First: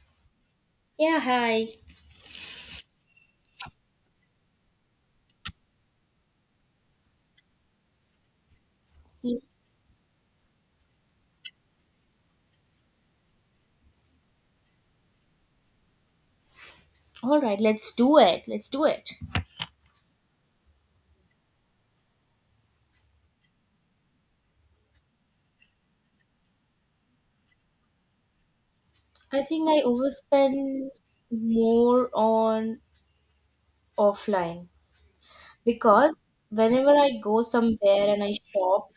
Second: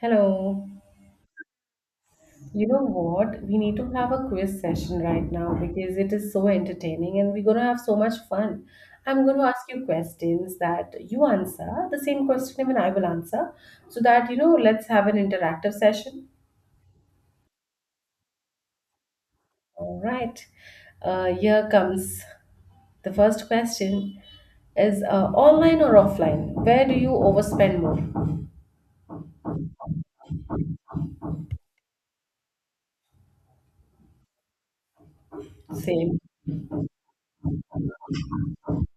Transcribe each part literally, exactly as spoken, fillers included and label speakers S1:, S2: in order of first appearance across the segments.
S1: Hello.
S2: Yeah, hi.
S1: You know what? We need to have a quiz session right now because it is so entertaining and we're going to have so much fun. I'm going
S2: Mm,
S1: to ask you questions that you answer, the same question even I will answer, so that, you know, let's have an interactive session.
S2: All right, let's do it. Let's do it.
S1: All right. Uh, here comes the first question is uh, online or offline? Where do you overspend more?
S2: I think I overspend more on offline
S1: Same.
S2: because whenever I go somewhere and I shop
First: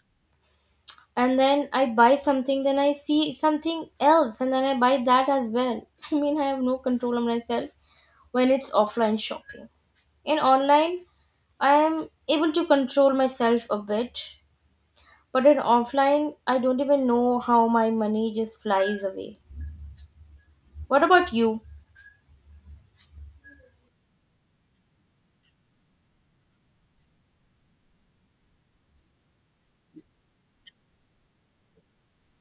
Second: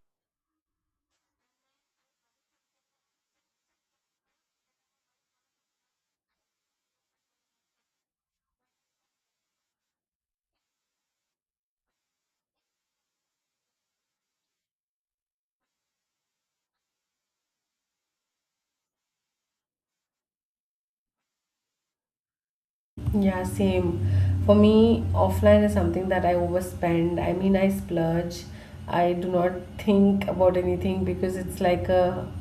S2: and then I buy something, then I see something else and then I buy that as well. I mean, I have no control on myself when it's offline shopping. In online, I am able to control myself a bit, but in offline, I don't even know how my money just flies away. What about you?
S1: Yeah, same. For me, offline is something that I overspend. I mean, I splurge. I do not think about anything because it's like a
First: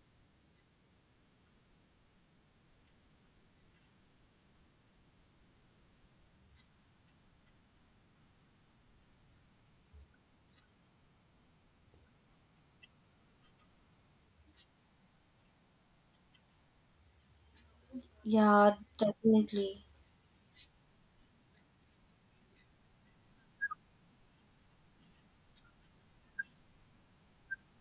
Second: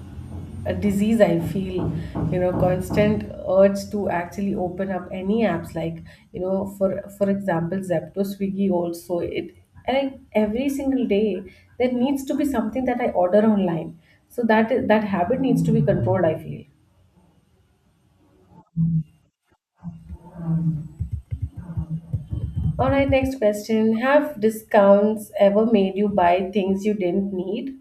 S1: a disease I feel, you know, constant urge to actually open up any apps like, you know, for for example, Zepto, Swiggy also it and every single day there needs to be something that I order online. So that that habit needs to be controlled, I feel.
S2: Yeah, definitely.
S1: All right, next question. Have discounts ever made you buy things you didn't need?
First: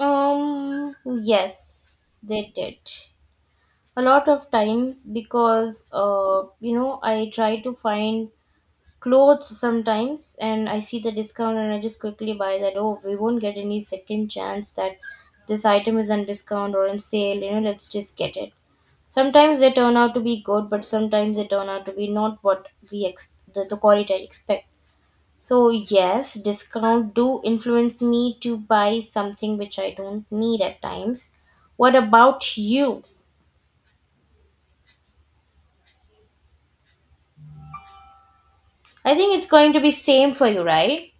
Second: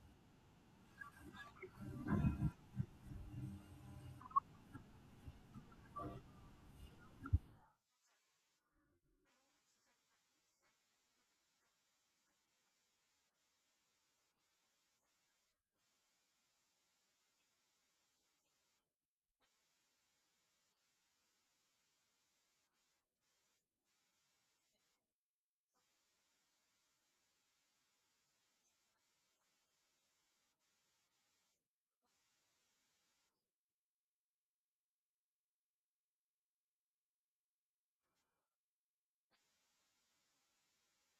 S2: Um, yes, they did. A lot of times because uh, you know, I try to find clothes sometimes and I see the discount and I just quickly buy that. Oh, we won't get any second chance that this item is on discount or on sale, you know, let's just get it. Sometimes they turn out to be good, but sometimes they turn out to be not what we ex- the, the quality I expect. So yes, discount do influence me to buy something which I don't need at times. What about you? I think it's going to be same for you, right?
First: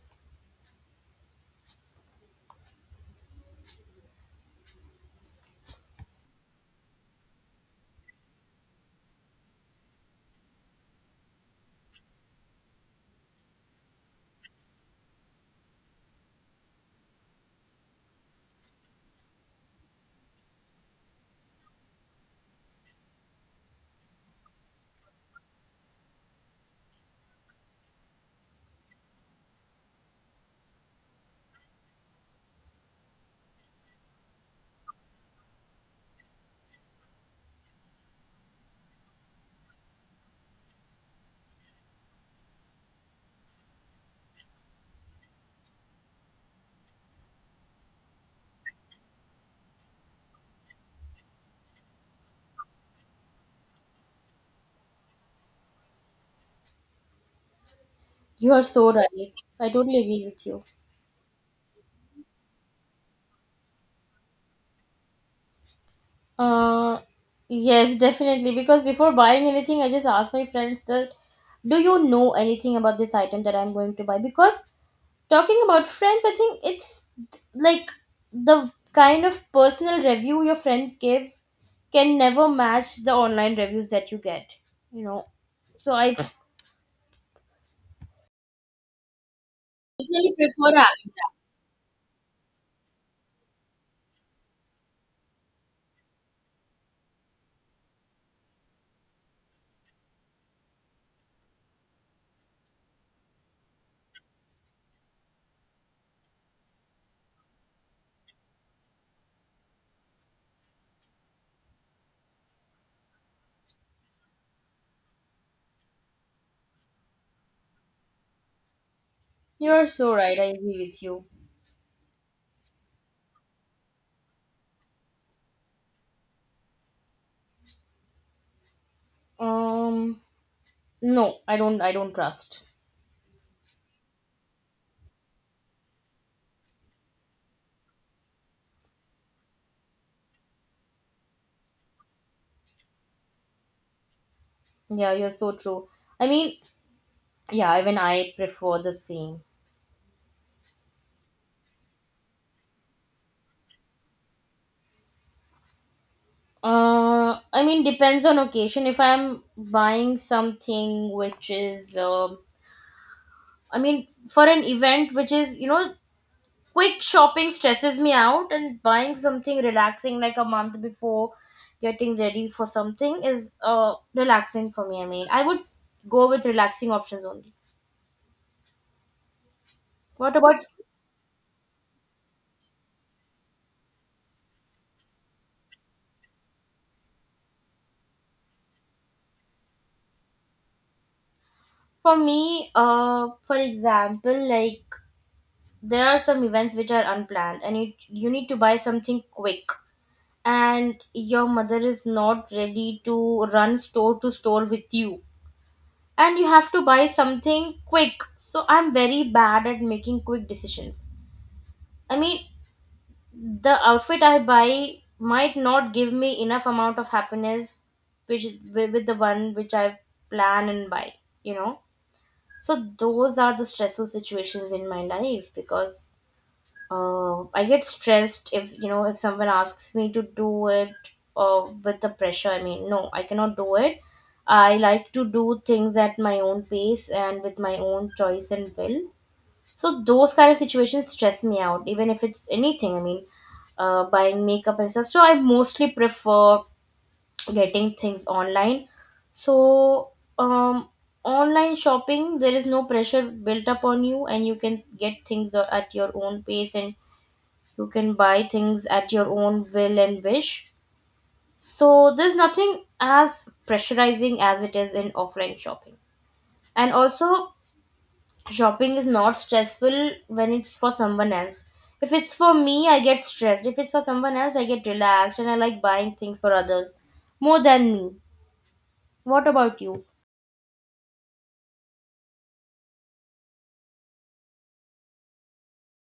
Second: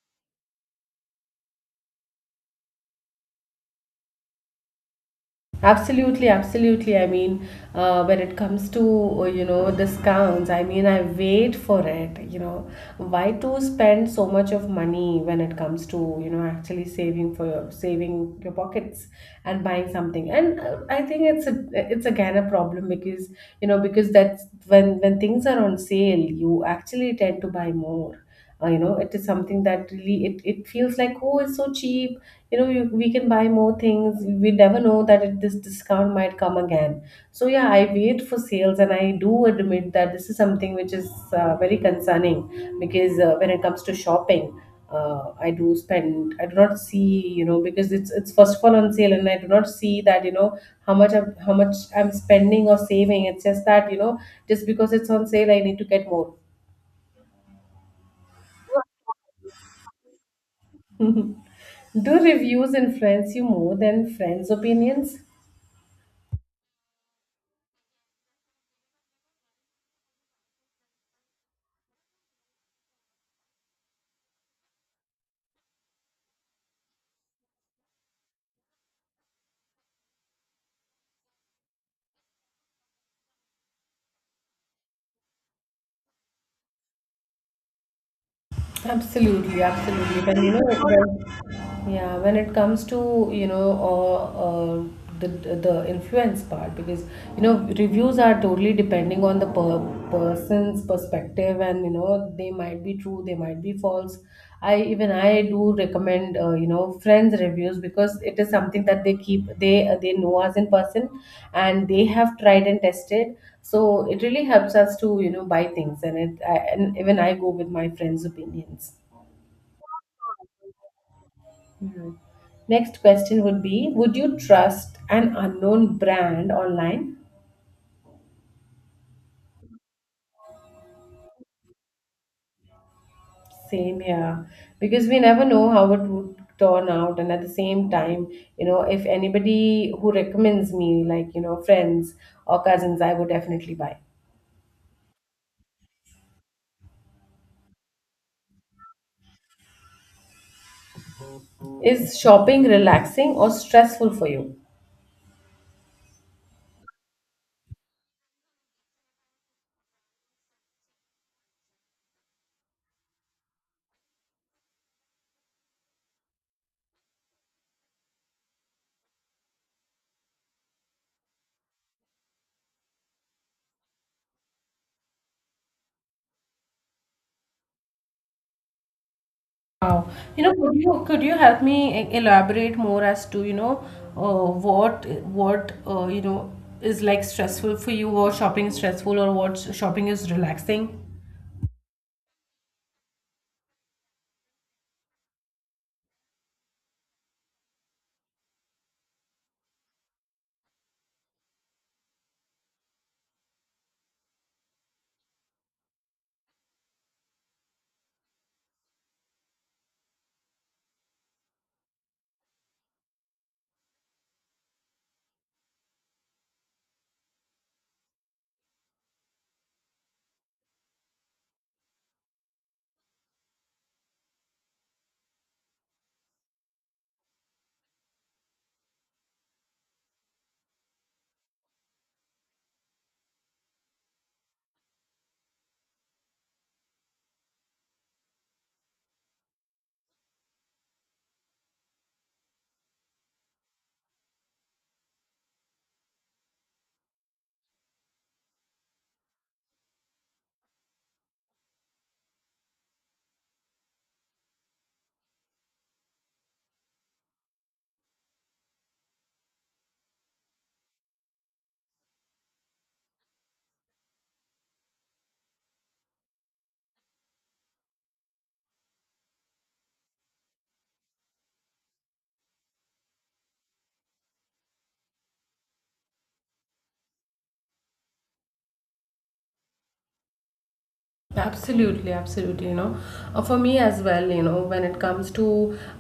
S1: Absolutely, absolutely. I mean, uh, when it comes to uh, you know discounts, I mean, I wait for it. You know, why to spend so much of money when it comes to you know actually saving for your saving your pockets and buying something? And uh, I think it's a it's again a problem because you know because that's when when things are on sale, you actually tend to buy more. Uh, you know, it is something that really it, it feels like oh, it's so cheap you know you, we can buy more things we never know that it, this discount might come again so yeah I wait for sales and I do admit that this is something which is uh, very concerning because uh, when it comes to shopping uh, I do spend I do not see you know because it's it's first of all on sale and I do not see that you know how much I'm, how much I'm spending or saving it's just that you know just because it's on sale I need to get more
S2: You are so right. I totally agree with you.
S1: do reviews influence you more than friends opinions.
S2: Uh yes, definitely because before buying anything, I just ask my friends that do you know anything about this item that I'm going to buy? Because talking about friends, I think it's like the kind of personal review your friends give can never match the online reviews that you get you know so i
S1: Absolutely, absolutely.
S2: personally
S1: When you know,
S2: prefer app.
S1: when, yeah, when it comes to you know uh, uh, the the influence part, because you know reviews are totally depending on the per person's perspective, and you know they might be true, they might be false. I even I do recommend uh, you know friends reviews because it is something that they keep they uh, they know us in person and they have tried and tested so it really helps us to you know buy things and it I, and even I go with my friends' opinions.
S2: You're so right, I agree with you.
S1: Mhm. Next question would be, would you trust an unknown brand online?
S2: um no, i don't i don't trust.
S1: Same, yeah. Because we never know how it would turn out. And at the same time, you know, if anybody who recommends me, like, you know, friends or cousins, I would definitely buy.
S2: Yeah, you're so true. I mean, yeah, even I prefer the same.
S1: Is shopping relaxing or stressful for you?
S2: uh I mean, depends on occasion. If i'm buying something which is um I mean for an event which is, you know, quick shopping stresses me out, and buying something relaxing like a month before getting ready for something is uh, relaxing for me. I mean, I would go with relaxing options only.
S1: Wow.
S2: What
S1: You know,
S2: about
S1: could
S2: you?
S1: you could you help me e- elaborate more as to, you know, uh, what what uh, you know is like stressful for you or shopping is stressful or what shopping is relaxing?
S2: For me? Uh, for example, like there are some events which are unplanned, and it, you need to buy something quick, and your mother is not ready to run store to store with you, and you have to buy something quick. So I'm very bad at making quick decisions. I mean, the outfit I buy might not give me enough amount of happiness, which with with the one which I plan and buy. You know, so those are the stressful situations in my life because uh, I get stressed if, you know, if someone asks me to do it uh, with the pressure. I mean, no, I cannot do it. I like to do things at my own pace and with my own choice and will. So those kind of situations stress me out, even if it's anything. I mean, uh, buying makeup and stuff. So I mostly prefer getting things online. So um, online shopping, there is no pressure built up on you, and you can get things a- at your own pace, and you can buy things at your own will and wish. So there's nothing as pressurizing as it is in offline shopping. And also, shopping is not stressful when it's for someone else. If it's for me, I get stressed. If it's for someone else, I get relaxed and I like buying things for others more than me. What about you?
S1: Absolutely, absolutely. You know, Uh, for me as well, you know, when it comes to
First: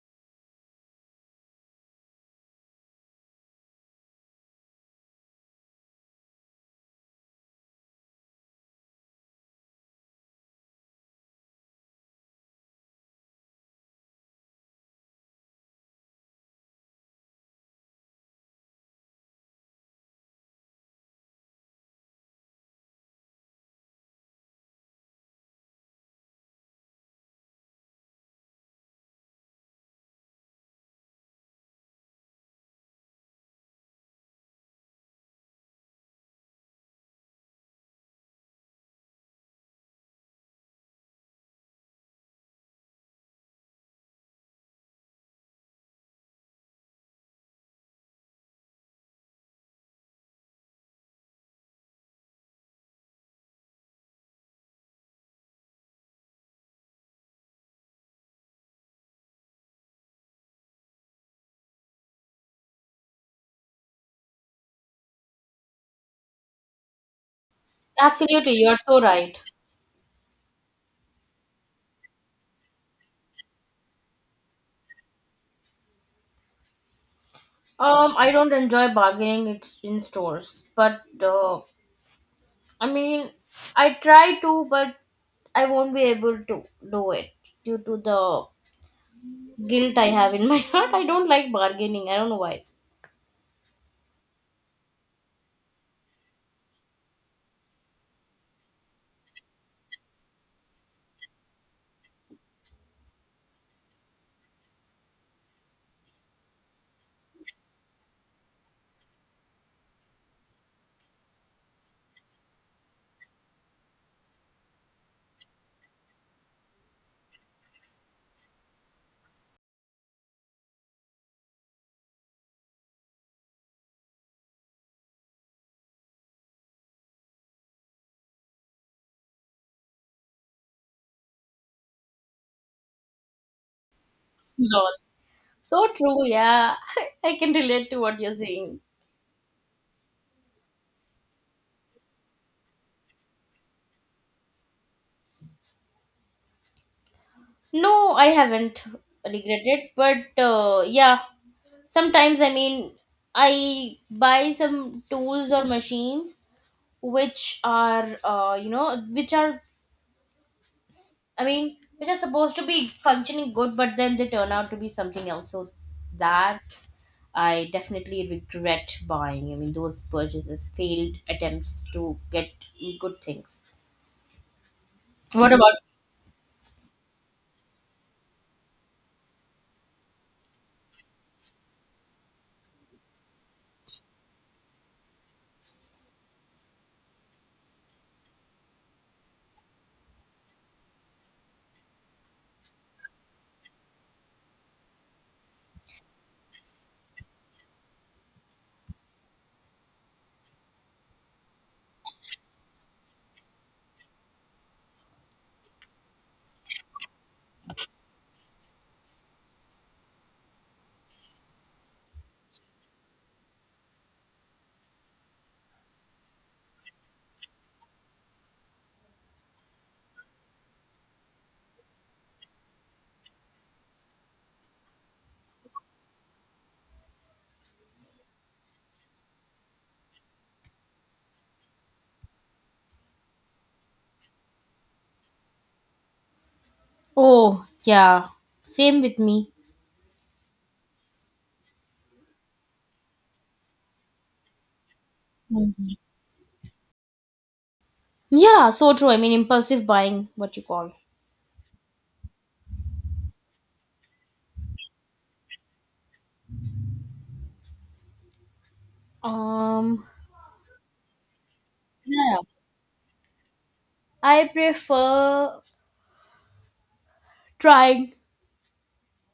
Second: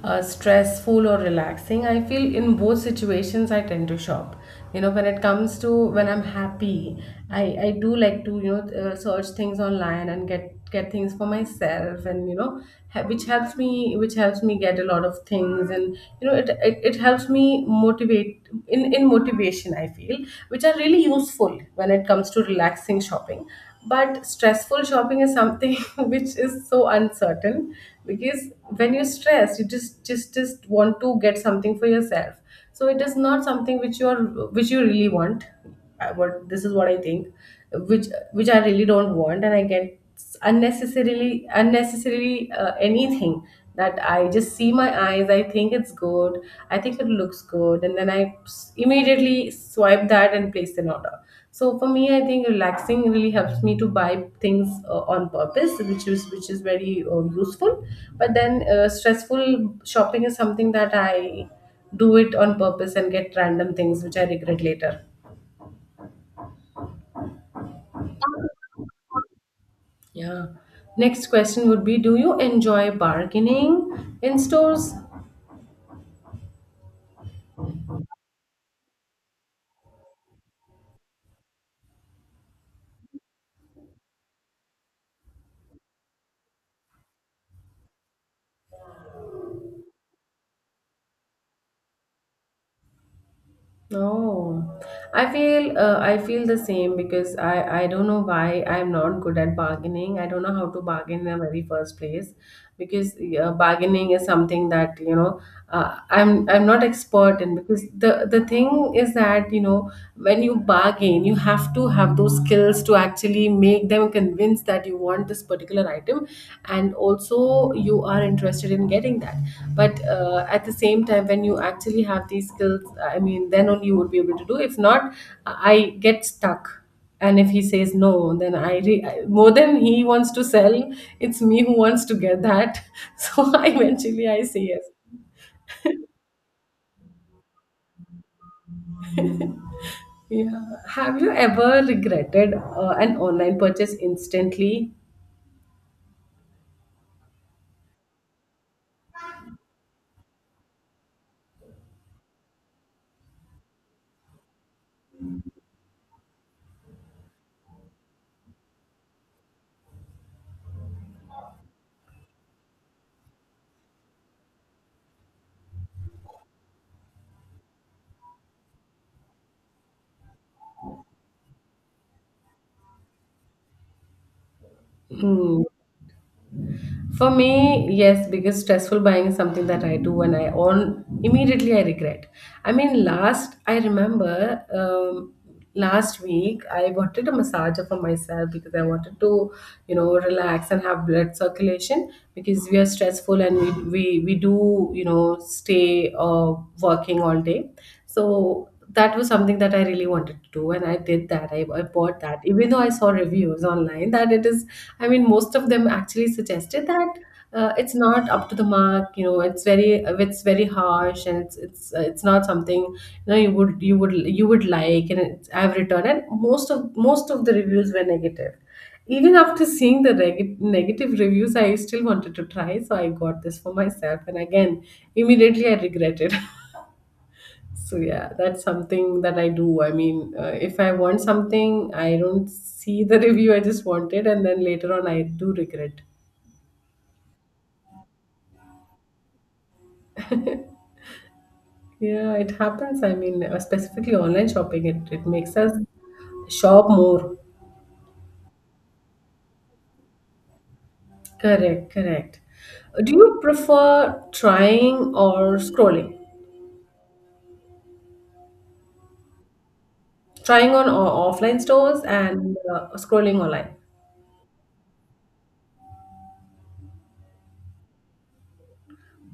S1: uh, stressful or relaxing, I feel in both situations I tend to shop. You know, when it comes to when I'm happy, I I do like to you know uh, search things online and get get things for myself, and you know, ha- which helps me which helps me get a lot of things, and you know, it it, it helps me motivate in in motivation. I feel which are really useful when it comes to relaxing shopping but stressful shopping is something which is so uncertain because when you're stressed, you just just just want to get something for yourself. So it is not something which you are which you really want. I- What this is what I think, which which I really don't want, and I get unnecessarily unnecessarily uh, anything that I just see my eyes. I think it's good. I think it looks good, and then I s- immediately swipe that and place an order. So for me, I think relaxing really helps me to buy things uh, on purpose, which is which is very uh, useful. But then uh, stressful shopping is something that I do it on purpose and get random things which I regret later.
S2: Absolutely, you're so right.
S1: Yeah. Next question would be: do you enjoy bargaining in stores?
S2: Um, I don't enjoy bargaining it's in stores, but uh, I mean, I try to, but I won't be able to do it due to the guilt I have in my heart. I don't like bargaining. I don't know why.
S1: No, I feel uh, I feel the same because I I don't know why I'm not good at bargaining. I don't know how to bargain in the very first place because uh, bargaining is something that you know uh, I'm I'm not expert in because the the thing is that you know when you bargain you have to have those skills to actually make them convince means that you want this particular item and also you are interested in getting that but uh, at the same time when you actually have these skills I mean then only you would be able to do if not I get stuck and if he says no then i re- I- more than he wants to sell it's me who wants to get that so I eventually I say
S2: So,
S1: yes.
S2: so true, yeah. I can relate to what you're saying.
S1: Yeah, have you ever regretted uh, an online purchase instantly?
S2: No, I haven't regretted, but uh, yeah, sometimes I mean, I buy some tools or machines which are, uh, you know, which are, I mean, which are supposed to be functioning good, but then they turn out to be something else. So that I definitely regret buying. I mean, those purchases, failed attempts to get good things. What
S1: Hmm.
S2: about.
S1: For me, yes, because stressful buying is something that I do and I on immediately I regret. I mean, last I remember um, last week I wanted a massager for myself because I wanted to, you know, relax and have blood circulation because we are stressful and we we, we do you know stay uh, working all day. So that was something that I really wanted to do, and I did that. I, I bought that, even though I saw reviews online that it is. I mean, most of them actually suggested that uh, it's not up to the mark. You know, it's very it's very harsh, and it's it's uh, it's not something you know you would you would you would like. And it's, I've returned, and most of most of the reviews were negative. Even after seeing the reg- negative reviews, I still wanted to try, so I got this for myself. And again, immediately I regretted. So yeah, that's something that I do. I mean, uh, if I want something, I don't see the review. I just want it, and then later on, I do regret.
S2: Oh, yeah. Same with me.
S1: Yeah, it happens. I mean, uh, specifically online shopping, it, it makes us
S2: Mhm.
S1: shop more.
S2: Yeah, so true. I mean, impulsive buying, what you call.
S1: Correct, correct. Uh, Do you prefer trying or scrolling?
S2: Um,
S1: Trying on o- offline stores
S2: yeah.
S1: and uh, scrolling online.
S2: I prefer trying.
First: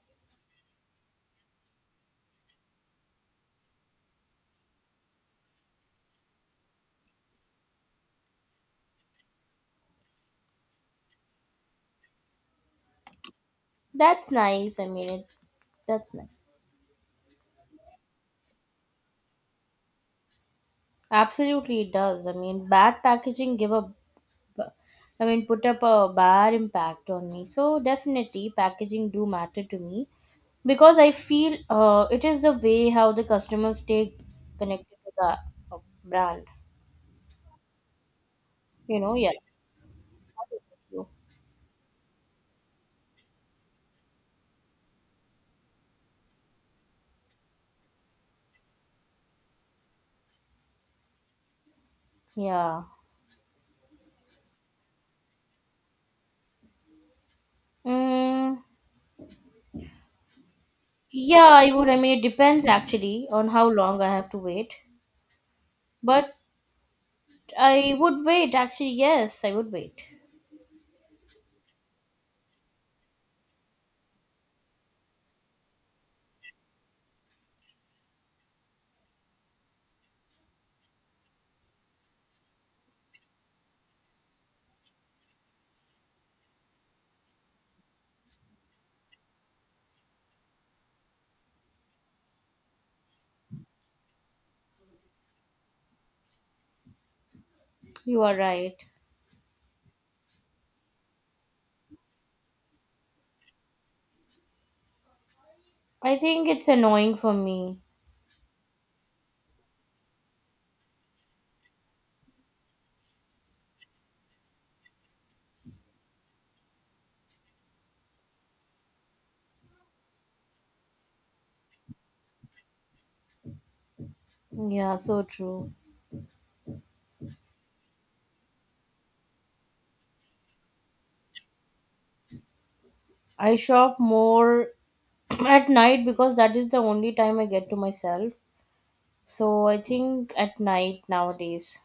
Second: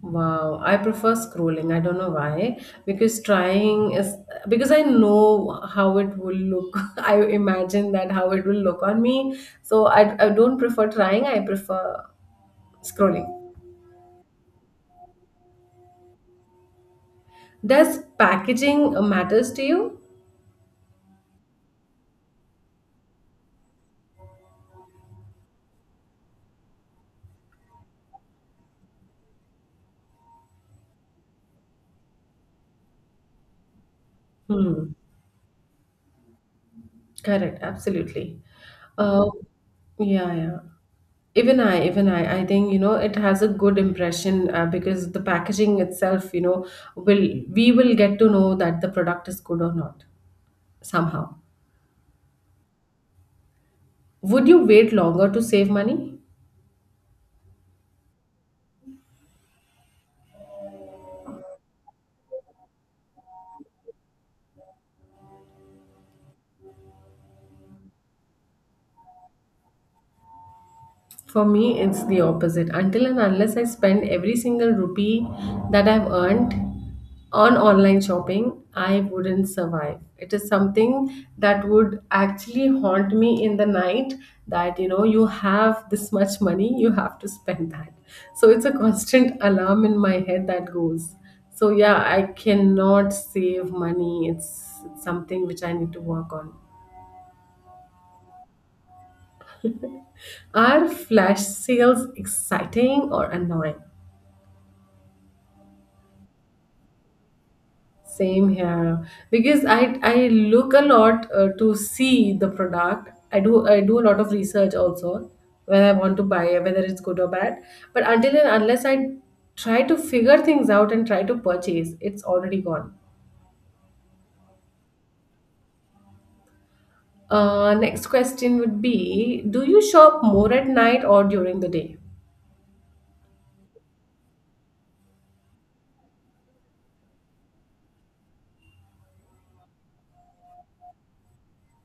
S1: Wow, I prefer scrolling. I don't know why. Because trying is because I know how it will look. I imagine that how it will look on me. So I, I don't prefer trying. I prefer scrolling.
S2: That's nice. I mean, it, that's nice.
S1: Does packaging uh, matters to you?
S2: Absolutely, it does. I mean, bad packaging give a, b- I mean, put up a bad impact on me. So definitely, packaging do matter to me because I feel uh, it is the way how the customers stay
S1: Hmm.
S2: connected to the uh, brand.
S1: Correct. Absolutely.
S2: You know,
S1: Uh,
S2: yeah.
S1: yeah, yeah. Even I, even I, I think, you know, it has a good impression uh, because the packaging itself, you know, will we will get to know that the product is good or not somehow.
S2: Yeah.
S1: Would you wait longer to save money?
S2: Mm, yeah, I would. I mean, it depends actually on how long I have to wait. But I would wait, actually. Yes, I would wait.
S1: For me, it's the opposite. Until and unless I spend every single rupee that I've earned on online shopping, I wouldn't survive. It is something that would actually haunt me in the night that you know you have this much money, you have to spend that. So it's a constant alarm in my head that goes. So yeah, I cannot save money. It's, it's something which I need to work on.
S2: You are right.
S1: Are flash sales exciting or annoying?
S2: I think it's annoying for me.
S1: Same here because I I look a lot uh, to see the product. I do I do a lot of research also when I want to buy it, whether it's good or bad. But until and unless I try to figure things out and try to purchase, it's already gone.
S2: Yeah, so true.
S1: Uh, next question would be: do you shop more at night or during the day?
S2: I shop more at night because that is the only time I get to myself. So I think at night nowadays.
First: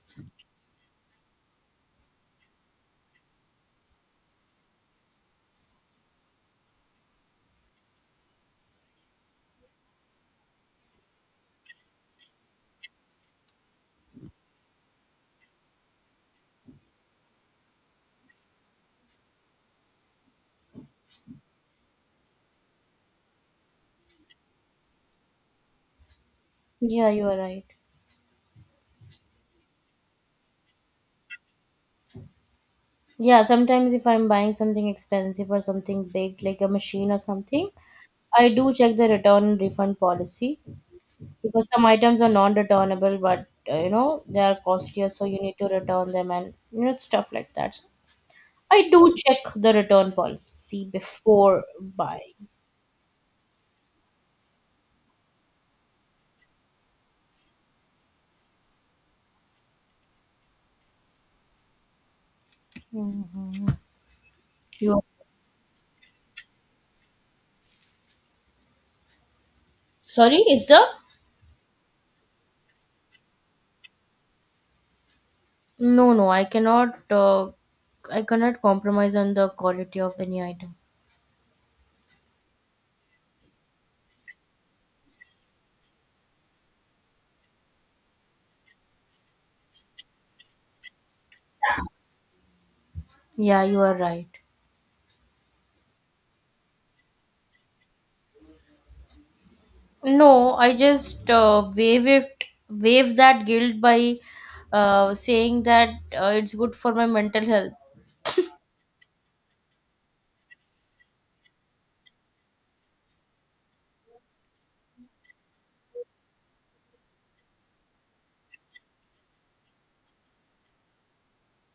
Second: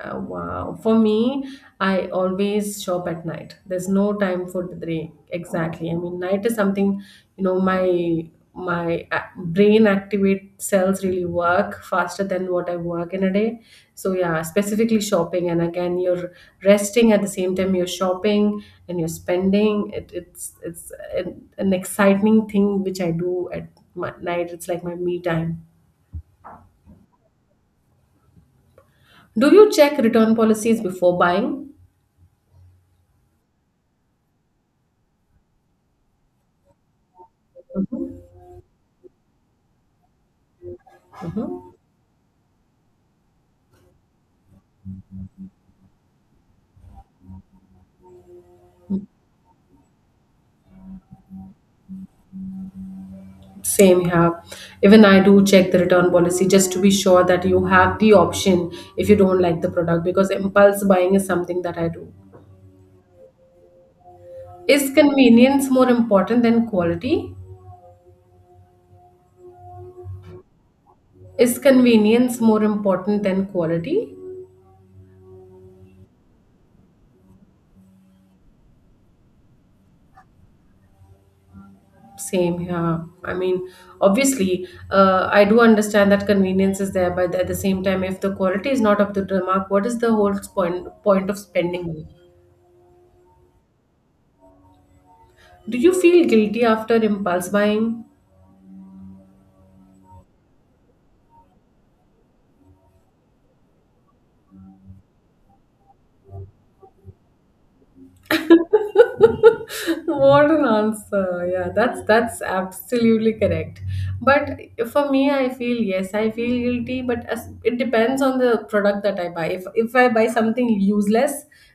S1: Uh, wow. For me, I always shop at night. There's no time for the day. Exactly. I mean, night is something, you know, my my a- brain activate cells really work faster than what I work in a day. So yeah, specifically shopping. And again, you're resting at the same time you're shopping and you're spending. It, it's it's an, an exciting thing which I do at my, night. It's like my me time.
S2: Yeah, you are right.
S1: Do you check return policies before buying?
S2: Yeah, sometimes if I'm buying something expensive or something big, like a machine or something,
S1: Mhm.
S2: I do check the return and refund policy because
S1: Mhm.
S2: some items are non-returnable, but uh, you know they are costlier, so you need to return them and you know stuff like that. So I do check the return policy before buying.
S1: Same here. Even I do check the return policy just to be sure that you have the option if you don't like the product because impulse buying is something that I do. Is
S2: You-
S1: convenience more important than quality?
S2: Sorry, is the.
S1: Is convenience more important than quality?
S2: No, no, I cannot. Uh, I cannot compromise on the quality of any item.
S1: Same here. I mean, obviously, uh, I do understand that convenience is there, but at the same time, if the quality is not up to the mark, what is the whole point point of spending money?
S2: Yeah, you are right.
S1: Do you feel guilty after impulse buying?
S2: No, I just uh, waive it, waive that guilt by uh, saying that uh, it's good for my mental health.
S1: What an answer. Yeah, that's that's absolutely correct. But for me, I feel yes, I feel guilty, but as, it depends on the product that I buy. If if I buy something useless,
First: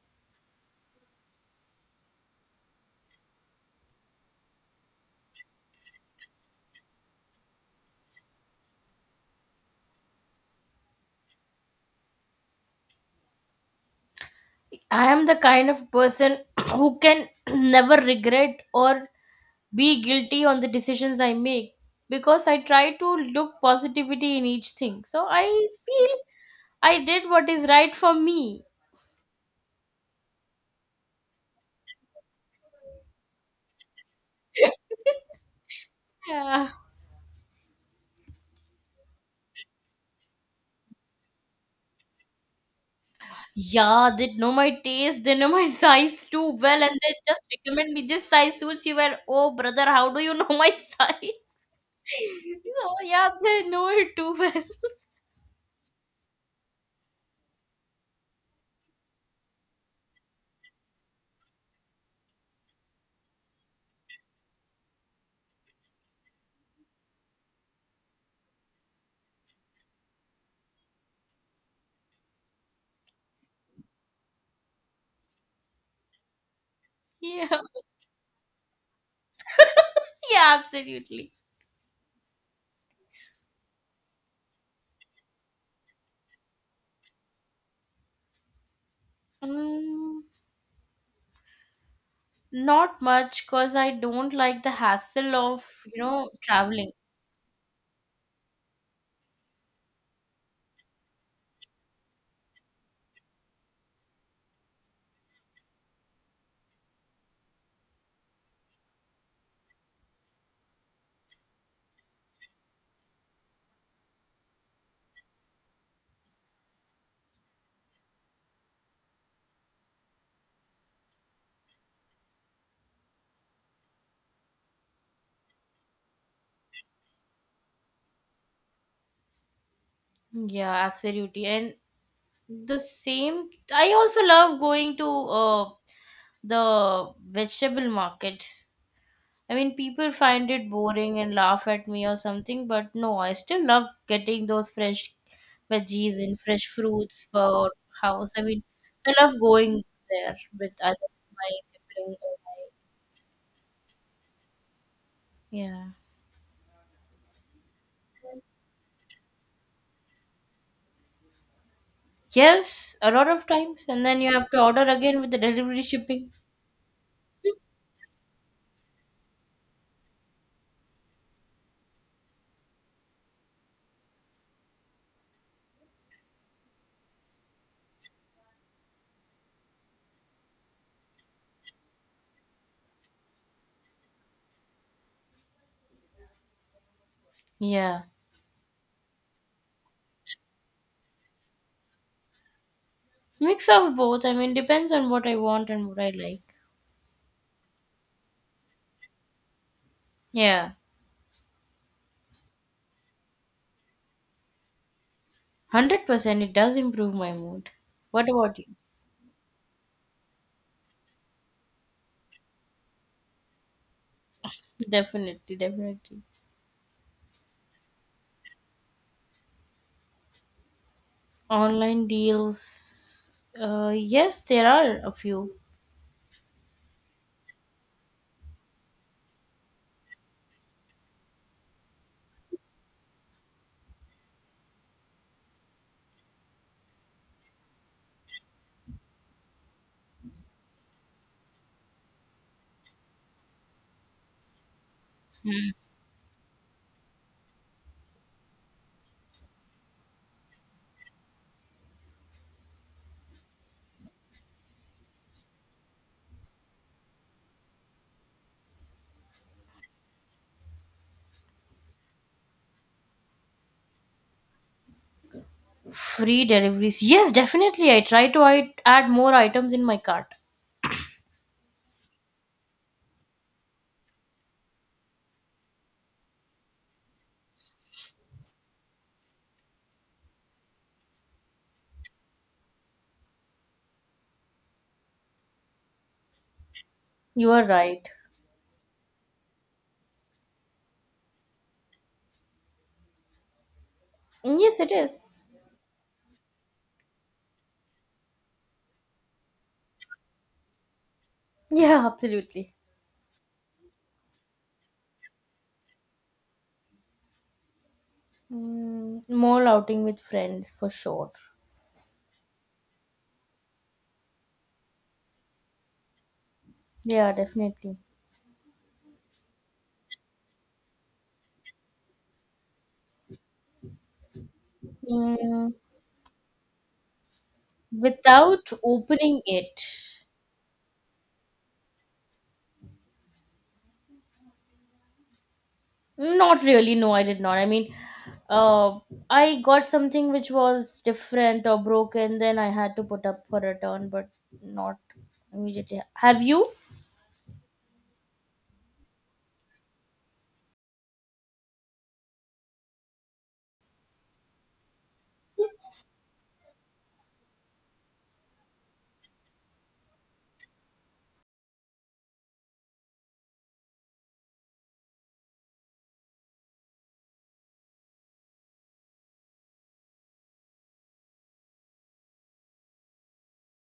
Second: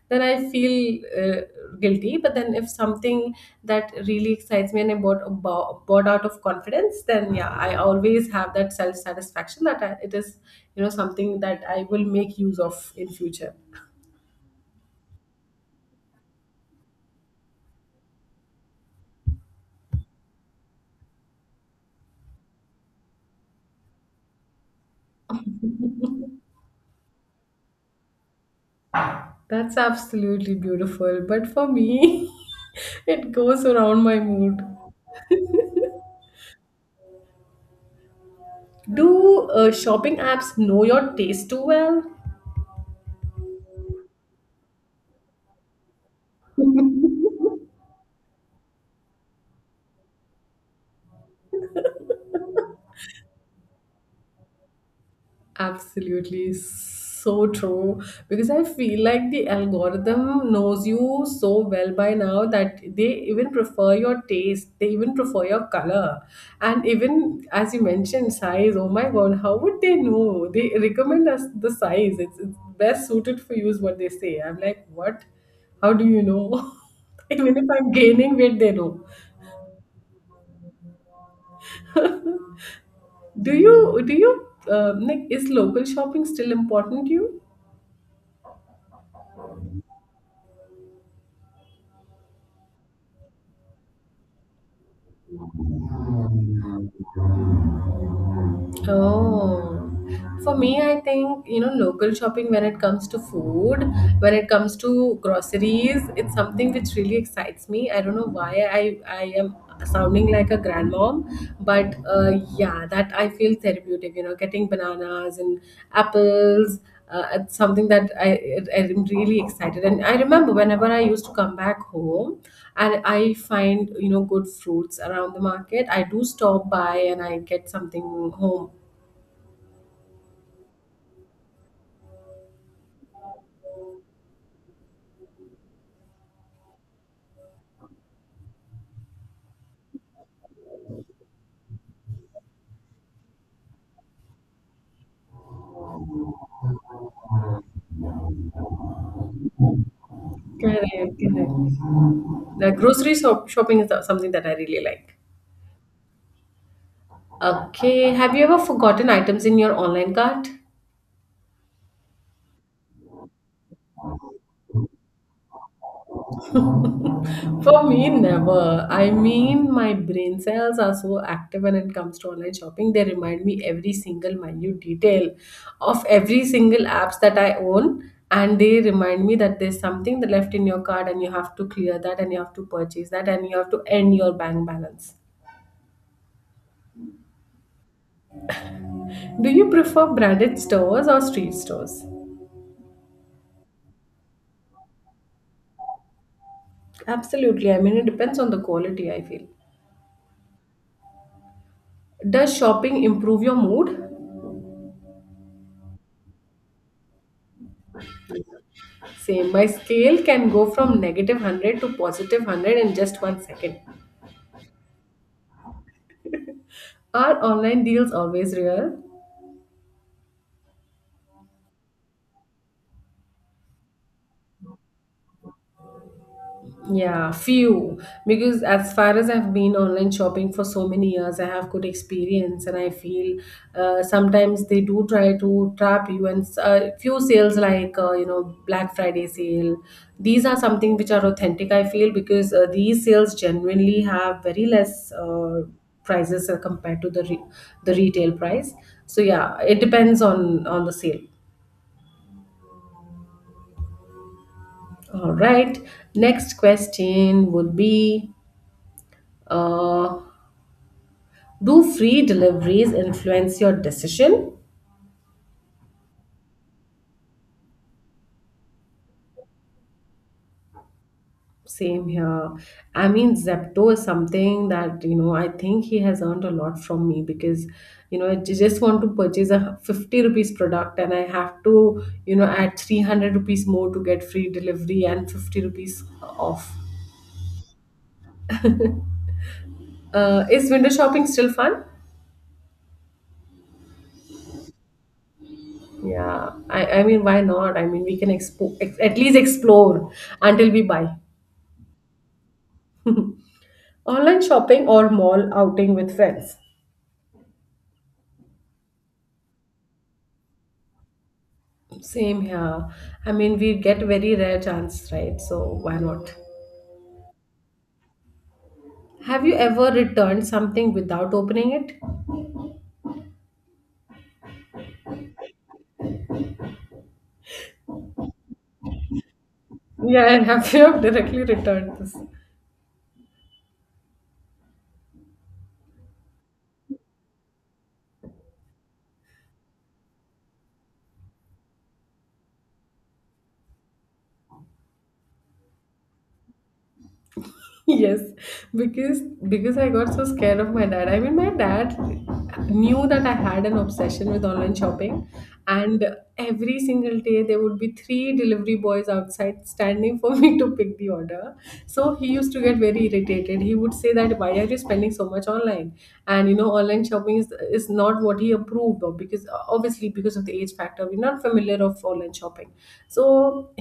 S1: then I feel uh, guilty. But then if something that really excites me and I bought, bought bought out of confidence, then yeah, I always have that self satisfaction that I, it is you know something that I will make use of in future.
S2: I am the kind of person who can never regret or be guilty on the decisions I make because I try to look positivity in each thing. So I feel I did what is right for me.
S1: That's absolutely beautiful. But for me, it goes around my mood.
S2: Yeah.
S1: Do uh, shopping apps know your taste too well?
S2: Yeah, they know my taste, they know my size too well, and they just recommend me this size suits you well. Oh, brother, how do you know my size? Oh, yeah, they know it too well.
S1: Absolutely so true, because I feel like the algorithm knows you so well by now that they even prefer your taste, they even prefer your color, and even as you mentioned, size. Oh my god, how would they know? They recommend us the size, it's, it's best suited for you, is what they say. I'm like, what? How do you know?
S2: Yeah,
S1: Even if I'm gaining weight, they know.
S2: yeah, absolutely.
S1: Do you, do you, um like, is local shopping still important to you?
S2: Mm. Not much, cause I don't like the hassle of, you know, traveling.
S1: Oh, for me, I think you know local shopping when it comes to food, when it comes to groceries, it's something which really excites me. I don't know why I I am sounding like a grandmom, but uh, yeah, that I feel therapeutic. You know, getting bananas and apples. Uh, it's something that I I- I'm really excited, and I remember whenever I used to come back home, and I find you know good fruits around the market. I do stop by and I get something home.
S2: Yeah, absolutely. And the same, I also love going to uh, the vegetable markets. I mean, people find it boring and laugh at me or something, but no, I still love getting those fresh veggies and fresh fruits for house. I mean, I love going there with other
S1: Correct,
S2: my
S1: correct.
S2: sibling or my
S1: The grocery shop shopping is something that I really like.
S2: yeah.
S1: Okay, have you ever forgotten items in your online cart?
S2: Yes, a lot of times, and then you have to order again with the delivery shipping.
S1: For me, never. I mean, my brain cells are so active when it comes to online shopping. They remind me every single minute detail of every single apps that I own, and they remind me that there's something that left in your card, and you have to clear that, and you have to purchase that, and you have to end your bank balance.
S2: Yeah.
S1: Do you prefer branded stores or street stores?
S2: Mix of both. I mean, depends on what I want and what I like.
S1: Absolutely. I mean, it depends on the quality, I feel.
S2: Yeah.
S1: Does shopping improve your mood?
S2: one hundred percent it does improve my mood. What about you?
S1: Same. My scale can go from negative one hundred to positive one hundred in just one second.
S2: Definitely, definitely.
S1: Are online deals always real?
S2: Online deals. Uh, yes, there are a few.
S1: Yeah, few. Because as far as I've been online shopping for so many years, I have good experience, and I feel uh, sometimes they do try to trap you. And uh, few sales like uh, you know, Black Friday sale, these are something which are authentic. I feel because uh, these sales genuinely have very less uh, prices uh, compared to the re- the retail price. So yeah, it depends on on the sale. All right. Next question would be. Uh, Do free deliveries influence your decision?
S2: Free deliveries. Yes, definitely. I try to I- add more items in my cart.
S1: Same here. I mean, Zepto is something that, you know, I think he has earned a lot from me because, you know, I ju- just want to purchase a fifty rupees product and I have to, you know, add three hundred rupees more to get free delivery and fifty rupees off.
S2: You are right.
S1: Uh, is window shopping still fun?
S2: Yes, it is.
S1: Yeah. I, I mean, why not? I mean, we can expo- ex- at least explore until we buy.
S2: Yeah, absolutely.
S1: Online shopping or mall outing with friends?
S2: Mm, more outing with friends for sure.
S1: Same here. I mean, we get very rare chance, right? So why not?
S2: Yeah, definitely.
S1: Have you ever returned something without opening it?
S2: Mm, without opening it.
S1: Yeah, I have. You have directly returned this?
S2: Not really, no, I did not. I mean, uh, I got something which was different or broken, then I had to put up for return, but not immediately. Have you?
S1: Yes, because because I got so scared of my dad. I mean, my dad knew that I had an obsession with online shopping, and every single day there would be three delivery boys outside standing for me to pick the order. So he used to get very irritated. He would say that why are you spending so much online? And you know, online shopping shopping is is not what he approved of because uh, obviously because of the age factor we're not familiar of online shopping, so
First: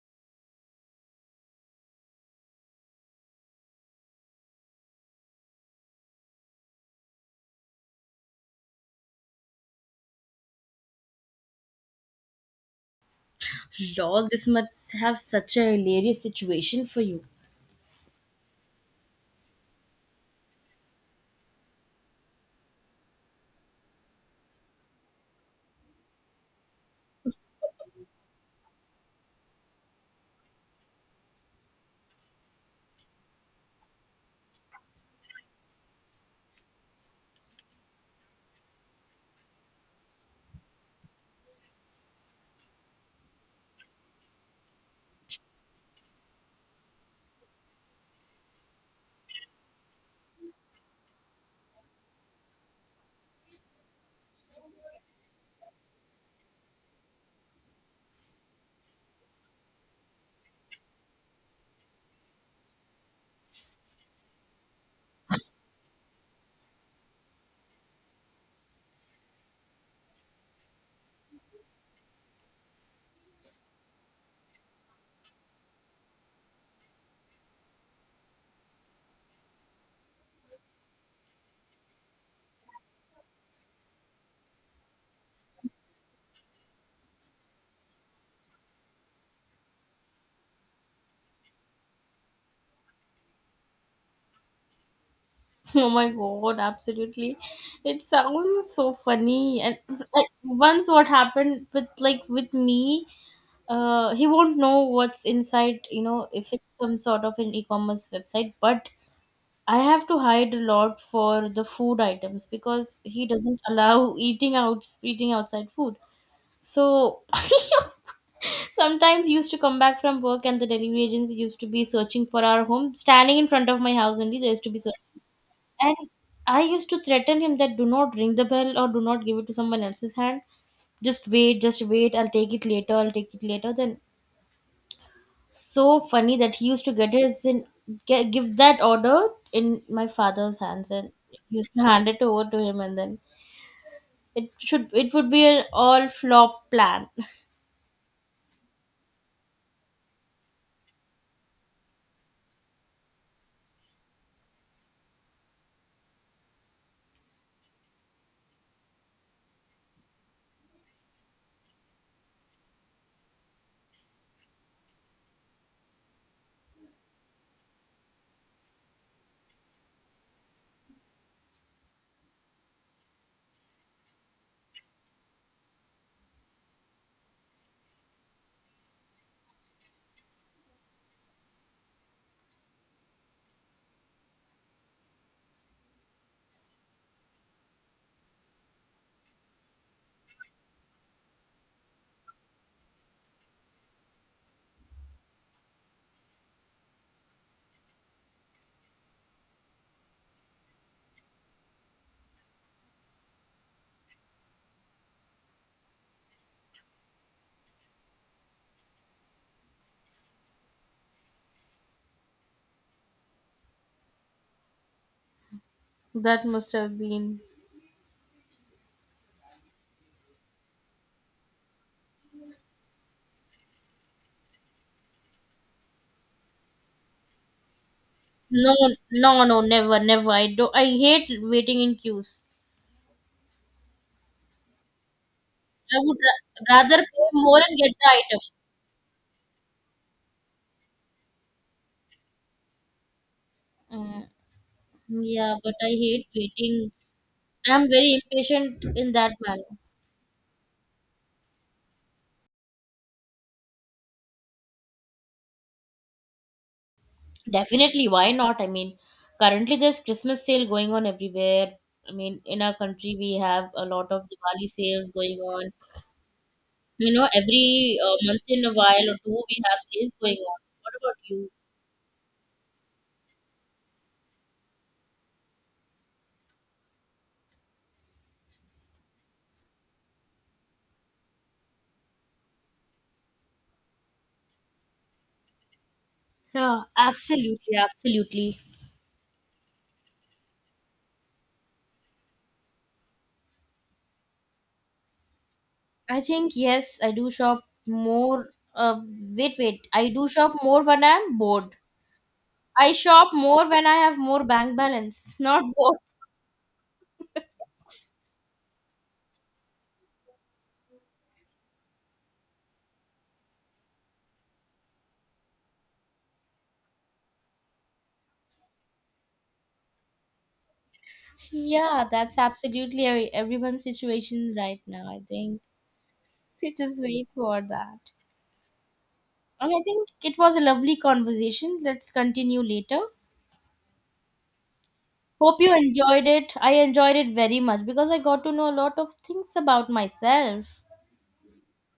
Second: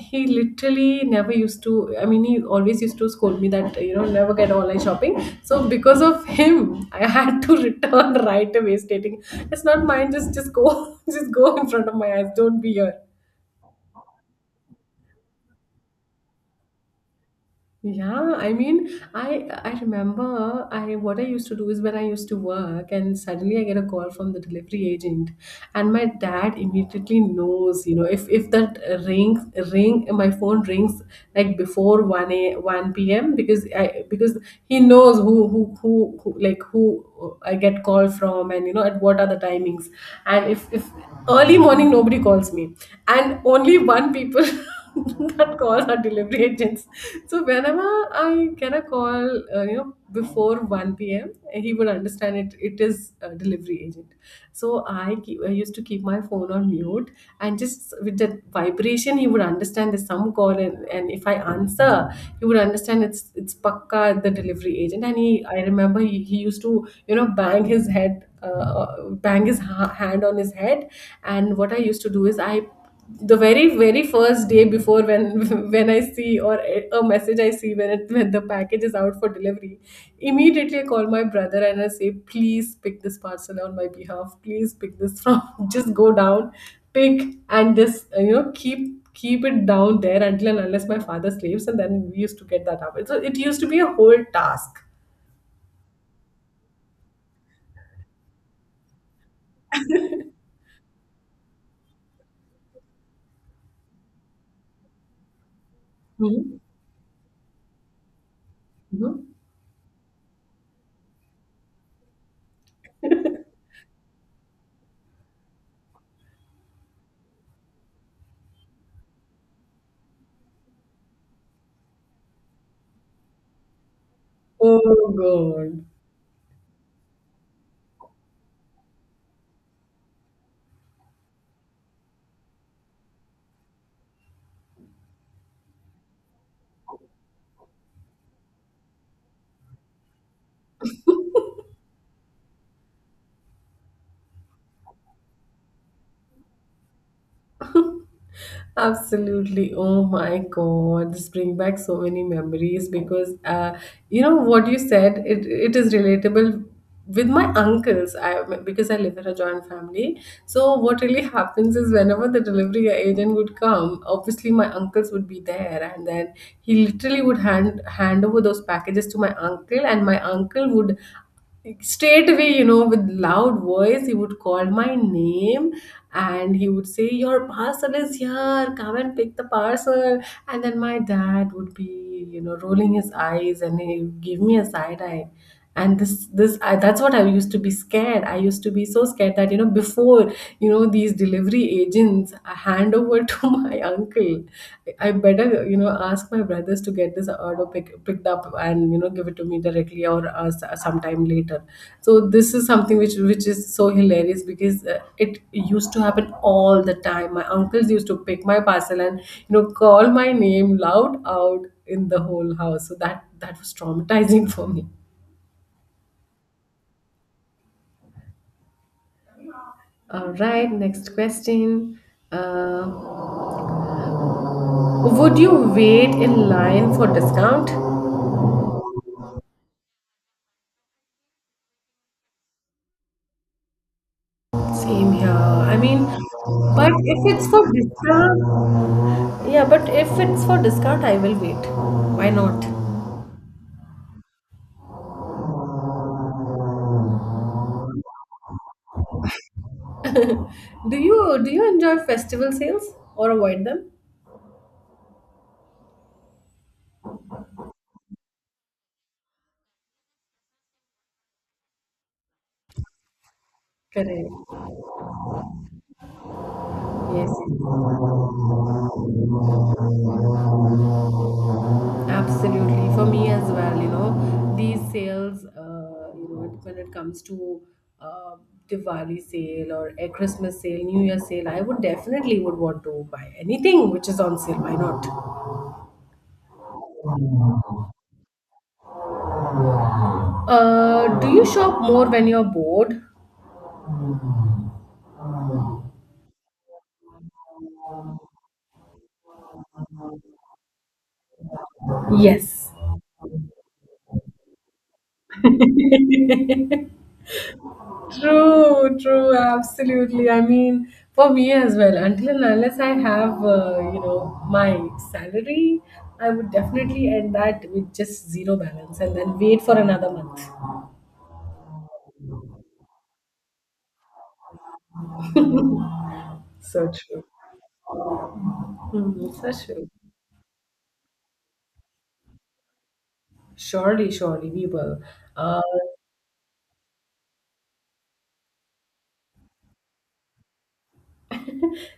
S1: he literally never used to, I mean, he always used to scold me that, you know, never get online shopping. So because of him, I had to return right away, stating it's not mine, just just go. Just go in front of my eyes, don't be here.
S2: Lol, this must have such a hilarious situation for you.
S1: Yeah, I mean, I I remember I what I used to do is when I used to work and suddenly I get a call from the delivery agent, and my dad immediately knows, you know, if if that rings ring my phone rings like before 1 a one p m because I because he knows who who who, who like who I get call from, and you know, at what are the timings. And if if early morning nobody calls me, and only one people that calls our delivery agents. So whenever I get a call, uh, you know, before one p m, he would understand it. It is a delivery agent. So I, keep, I used to keep my phone on mute, and just with that vibration, he would understand there's some call, and, and if I answer, he would understand it's it's Pakka, the delivery agent. And he, I remember he, he used to, you know, bang his head. Uh, uh, bang his ha- hand on his head. And what I used to do is, I the very very first day before, when when I see or a a message I see, when it when the package is out for delivery, immediately I call my brother and I say, please pick this parcel on my behalf, please pick this from just go down, pick, and this, uh, you know, keep keep it down there until and unless my father sleeps, and then we used to get that up. So it used to be a whole task.
S2: Oh my god, absolutely. It sounds so funny. And like once what happened with like with me, uh he won't know what's inside, you know, if
S1: Mhm.
S2: it's some sort of an e-commerce website, but
S1: Mhm.
S2: I have to hide a lot for the food items because he doesn't allow eating out eating outside food. So sometimes he used to come back from work and the delivery agents used to be searching for our home, standing in front of my house only, there used to be
S1: Oh
S2: searching
S1: god.
S2: and I used to threaten him that do not ring the bell or do not give it to someone else's hand. Just wait, just wait. I'll take it later. I'll take it later. Then so funny that he used to get his in get, give that order in my father's hands and he used to hand it over to him and then it should it would be an all flop plan.
S1: Absolutely. Oh my God. This brings back so many memories because uh, you know what you said, it, it is relatable with my uncles. I because I live in a joint family. So what really happens is, whenever the delivery agent would come, obviously my uncles would be there, and then he literally would hand hand over those packages to my uncle, and my uncle would straight away, you know, with loud voice, he would call my name, and he would say, your parcel is here, come and pick the parcel. And then my dad would be, you know, rolling his eyes, and he give me a side eye. And this this I, that's what I used to be scared, I used to be so scared, that you know, before you know these delivery agents hand over to my uncle, I better, you know, ask my brothers to get this order pick, picked up, and you know, give it to me directly, or uh, s- sometime later. So this is something which which is so hilarious, because uh, it used to happen all the time. My uncles used to pick my parcel and, you know, call my name loud out in the whole house, so that that was traumatizing for me.
S2: That must have been.
S1: All right, next question. Uh, would you wait in line for discount?
S2: No, no, no, never, never. I do I hate waiting in queues.
S1: Same here. I
S2: I
S1: mean,
S2: would ra-
S1: but
S2: rather pay
S1: if it's
S2: more
S1: for
S2: and get the item.
S1: discount, yeah, but if it's for discount, I will wait. Why not?
S2: Mm. Yeah, but I hate waiting. I am very impatient in that manner.
S1: Do you do you enjoy festival sales or avoid them?
S2: Definitely, why not? I mean, currently there's Christmas sale going on everywhere. I mean, in our country we have a lot of
S1: Correct.
S2: Diwali sales going on. You know,
S1: Yes, yes.
S2: every uh, month in a while or two we have sales going on. What about you?
S1: Absolutely, for me as well, you know, these sales, uh, you know, when it comes to uh, Diwali sale or a Christmas sale, New Year sale, I would definitely would want to buy anything which is on sale. Why not?
S2: Yeah, absolutely, absolutely.
S1: Uh, do you shop more when you're bored?
S2: I think yes, I do shop more. Uh, wait, wait. I do shop more when I'm bored.
S1: Yes.
S2: I shop more when I have more bank balance, not bored.
S1: True, true, absolutely. I mean, for me as well, until and unless I have, uh, you know, my salary, I would definitely end that with just zero balance and then wait for another month.
S2: Yeah, that's absolutely every- everyone's situation right now. I think we
S1: So
S2: just
S1: true.
S2: wait for that.
S1: Mm, so
S2: And I
S1: true.
S2: think it was a lovely conversation. Let's continue later.
S1: Surely, surely we will. Uh,
S2: Hope you enjoyed it. I enjoyed it very much because I got to know a lot of things about myself.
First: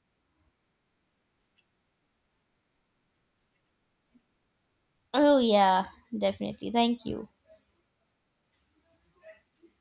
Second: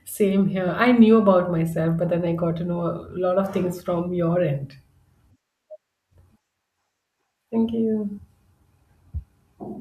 S1: Same here. I knew about myself, but then I got to know a lot of things from your end.
S2: Oh, yeah, definitely. Thank you.
S1: Thank you.